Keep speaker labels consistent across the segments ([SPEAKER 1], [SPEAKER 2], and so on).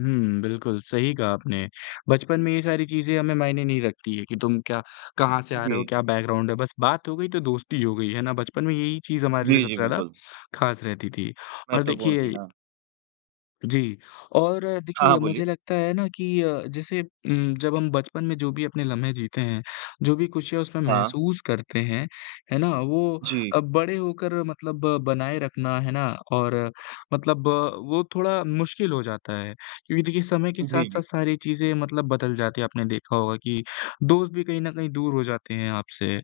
[SPEAKER 1] हुँ, बिल्कुल, सही कहा आपने। बचपन में ये सारी चीज़ें हमें मायने नहीं रखती है कि तुम क्या कहाँ से आ रहे हो,
[SPEAKER 2] जी।
[SPEAKER 1] क्या बैकग्राउंड है, बस बात हो गई, तो दोस्ती हो गई, है ना? बचपन में यही चीज़ हमारे लिए
[SPEAKER 2] जी, जी,
[SPEAKER 1] सबसे ज़्यादा
[SPEAKER 2] बिल्कुल।
[SPEAKER 1] खास रहती थी। और
[SPEAKER 2] महत्वपूर्ण
[SPEAKER 1] देखिए
[SPEAKER 2] थी, हाँ।
[SPEAKER 1] जी, और
[SPEAKER 2] हाँ,
[SPEAKER 1] देखिए
[SPEAKER 2] हाँ,
[SPEAKER 1] मुझे
[SPEAKER 2] बोलिए।
[SPEAKER 1] लगता है ना कि अ, जैसे उम, जब हम बचपन में जो भी अपने लम्हें जीते हैं, जो भी खुशियाँ उसमें
[SPEAKER 2] हाँ।
[SPEAKER 1] महसूस करते हैं, है ना? वो
[SPEAKER 2] जी।
[SPEAKER 1] अब बड़े होकर मतलब बनाए रखना, है ना, और मतलब वो थोड़ा मुश्किल हो जाता है। क्योंकि देखिए समय के
[SPEAKER 2] जी,
[SPEAKER 1] साथ-साथ
[SPEAKER 2] जी।
[SPEAKER 1] सारी चीज़ें मतलब बदल जाती हैं आपने देखा होगा कि दोस्त भी कहीं न कहीं दूर हो जाते हैं आपसे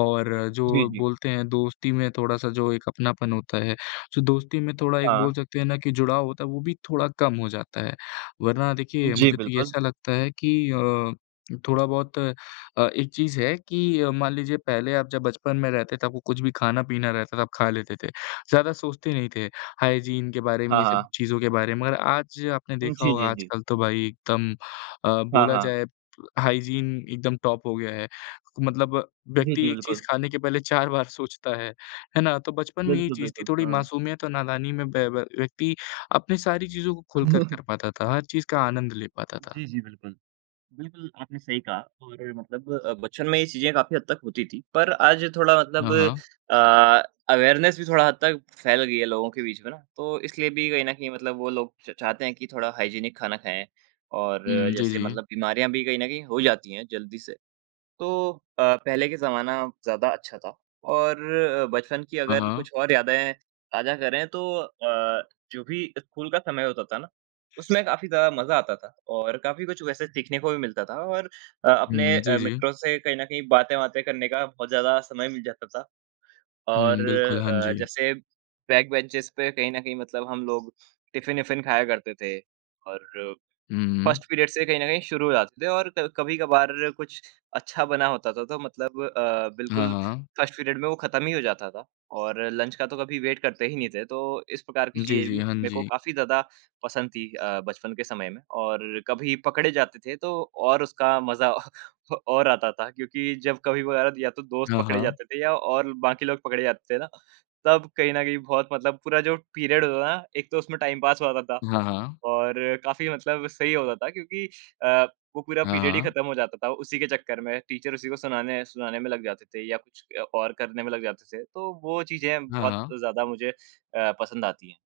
[SPEAKER 1] और
[SPEAKER 2] जी,
[SPEAKER 1] जो
[SPEAKER 2] जी।
[SPEAKER 1] बोलते हैं दोस्ती में थोड़ा-सा जो एक अपनापन होता है, जो दोस्ती में थोड़ा एक बोल
[SPEAKER 2] हाँ।
[SPEAKER 1] सकते हैं ना कि जुड़ाव होता है, वो भी थोड़ा कम हो जाता है। वरना देखिए,
[SPEAKER 2] जी,
[SPEAKER 1] मुझे तो
[SPEAKER 2] बिल्कुल।
[SPEAKER 1] ऐसा लगता है कि अ, थोड़ा-बहुत अ, एक चीज़ है कि अ, मान लीजिए पहले आप जब बचपन में रहते थे, तो आप कुछ भी खाना-पीना रहता था, आप खा लेते थे, ज़्यादा सोचते नहीं थे, हाइजीन के बारे में
[SPEAKER 2] हाँ,
[SPEAKER 1] ये
[SPEAKER 2] हाँ।
[SPEAKER 1] सब चीज़ों के बारे में और आज आपने
[SPEAKER 2] उम,
[SPEAKER 1] देखा
[SPEAKER 2] जी,
[SPEAKER 1] होगा
[SPEAKER 2] जी, जी।
[SPEAKER 1] आजकल तो भाई एकदम अ,
[SPEAKER 2] हाँ,
[SPEAKER 1] बोला
[SPEAKER 2] हाँ।
[SPEAKER 1] जाए हाइजीन एकदम टॉप हो गया है। मतलब
[SPEAKER 2] जी,
[SPEAKER 1] व्यक्ति
[SPEAKER 2] जी,
[SPEAKER 1] 1 चीज़
[SPEAKER 2] बिल्कुल।
[SPEAKER 1] खाने के पहले 4 सोचता है, है ना? तो बचपन में ये
[SPEAKER 2] बिल्कुल,
[SPEAKER 1] चीज़ थी,
[SPEAKER 2] बिल्कुल,
[SPEAKER 1] थोड़ी
[SPEAKER 2] हाँ।
[SPEAKER 1] मासूमियत और नादानी में ब व्य व्यक्ति अपनी सारी चीज़ों को खुलकर कर पाता था, हर चीज़ का आनंद ले पाता था।
[SPEAKER 2] जी, जी, बिल्कुल। बिल्कुल, आपने सही कहा और मतलब अ, बचपन में ये चीज़ें काफ़ी हद तक होती थीं, पर आज थोड़ा
[SPEAKER 1] हाँ,
[SPEAKER 2] मतलब
[SPEAKER 1] हाँ।
[SPEAKER 2] अ, अवेयरनेस भी थोड़ा हद तक फैल गई है लोगों के बीच में ना। तो इसलिए भी कहीं न कहीं मतलब वो लोग च चाहते हैं कि थोड़ा हाइजीनिक खाना खाएँ और
[SPEAKER 1] हुँ, जी,
[SPEAKER 2] जैसे
[SPEAKER 1] जी।
[SPEAKER 2] मतलब बीमारियाँ भी कहीं न कहीं हो ही जाती हैं जल्दी से। तो अ, पहले के ज़माना ज़्यादा अच्छा था और अ, बचपन की
[SPEAKER 1] हाँ,
[SPEAKER 2] अगर
[SPEAKER 1] हाँ।
[SPEAKER 2] कुछ और यादें ताजा करें तो अ, जो भी स्कूल का समय होता था ना, उसमें काफ़ी ज़्यादा मज़ा आता था और काफ़ी कुछ वैसे सीखने को भी मिलता था और अ,
[SPEAKER 1] हुँ,
[SPEAKER 2] अपने
[SPEAKER 1] हुँ, जी,
[SPEAKER 2] अ,
[SPEAKER 1] जी।
[SPEAKER 2] मित्रों से कहीं न कहीं बातें-वातें करने का बहुत ज़्यादा समय मिल जाता था। और
[SPEAKER 1] हुँ, बिल्कुल। हाँ
[SPEAKER 2] अ,
[SPEAKER 1] जी।
[SPEAKER 2] जैसे बैक बेंचेज़ पे कहीं न कहीं मतलब हम लोग टिफिन-इफिन खाया करते थे, और
[SPEAKER 1] हुँ, हुँ।
[SPEAKER 2] 1st पीरियड से ही कहीं न कहीं शुरू हो जाते थे और क कभी-कभार कुछ अच्छा बना होता था, तो मतलब अ,
[SPEAKER 1] हाँ,
[SPEAKER 2] बिल्कुल
[SPEAKER 1] हाँ।
[SPEAKER 2] 1st पीरियड में वो खत्म ही हो जाता था और लंच का तो कभी वेट करते ही नहीं थे, तो इस प्रकार की
[SPEAKER 1] जी,
[SPEAKER 2] चीज़ें
[SPEAKER 1] जी,
[SPEAKER 2] भी
[SPEAKER 1] हाँ
[SPEAKER 2] मेको
[SPEAKER 1] जी।
[SPEAKER 2] काफ़ी ज़्यादा पसंद थीं। अ, बचपन के समय में और कभी पकड़े जाते थे तो और उसका मज़ा अ अ, और आता था क्योंकि जब कभी वगैरह या तो दोस्त
[SPEAKER 1] हाँ,
[SPEAKER 2] पकड़े
[SPEAKER 1] हाँ।
[SPEAKER 2] जाते थे या और बाकी लोग पकड़े जाते थे ना, तब कहीं न कहीं बहुत मतलब पूरा जो पीरियड होता था ना, एक तो उसमें टाइम पास होता था,
[SPEAKER 1] हाँ, हाँ।
[SPEAKER 2] और काफ़ी मतलब सही होता था क्योंकि अ, वो पूरा
[SPEAKER 1] हाँ,
[SPEAKER 2] पीरियड ही
[SPEAKER 1] हाँ।
[SPEAKER 2] खत्म हो जाता था उसी के चक्कर में। टीचर उसी को सुनाने सुनाने में लग जाते थे या कुछ अ, और करने में लग जाते थे, तो वो चीज़ें
[SPEAKER 1] हाँ,
[SPEAKER 2] बहुत
[SPEAKER 1] हाँ।
[SPEAKER 2] ज़्यादा मुझे अ, पसंद आती हैं।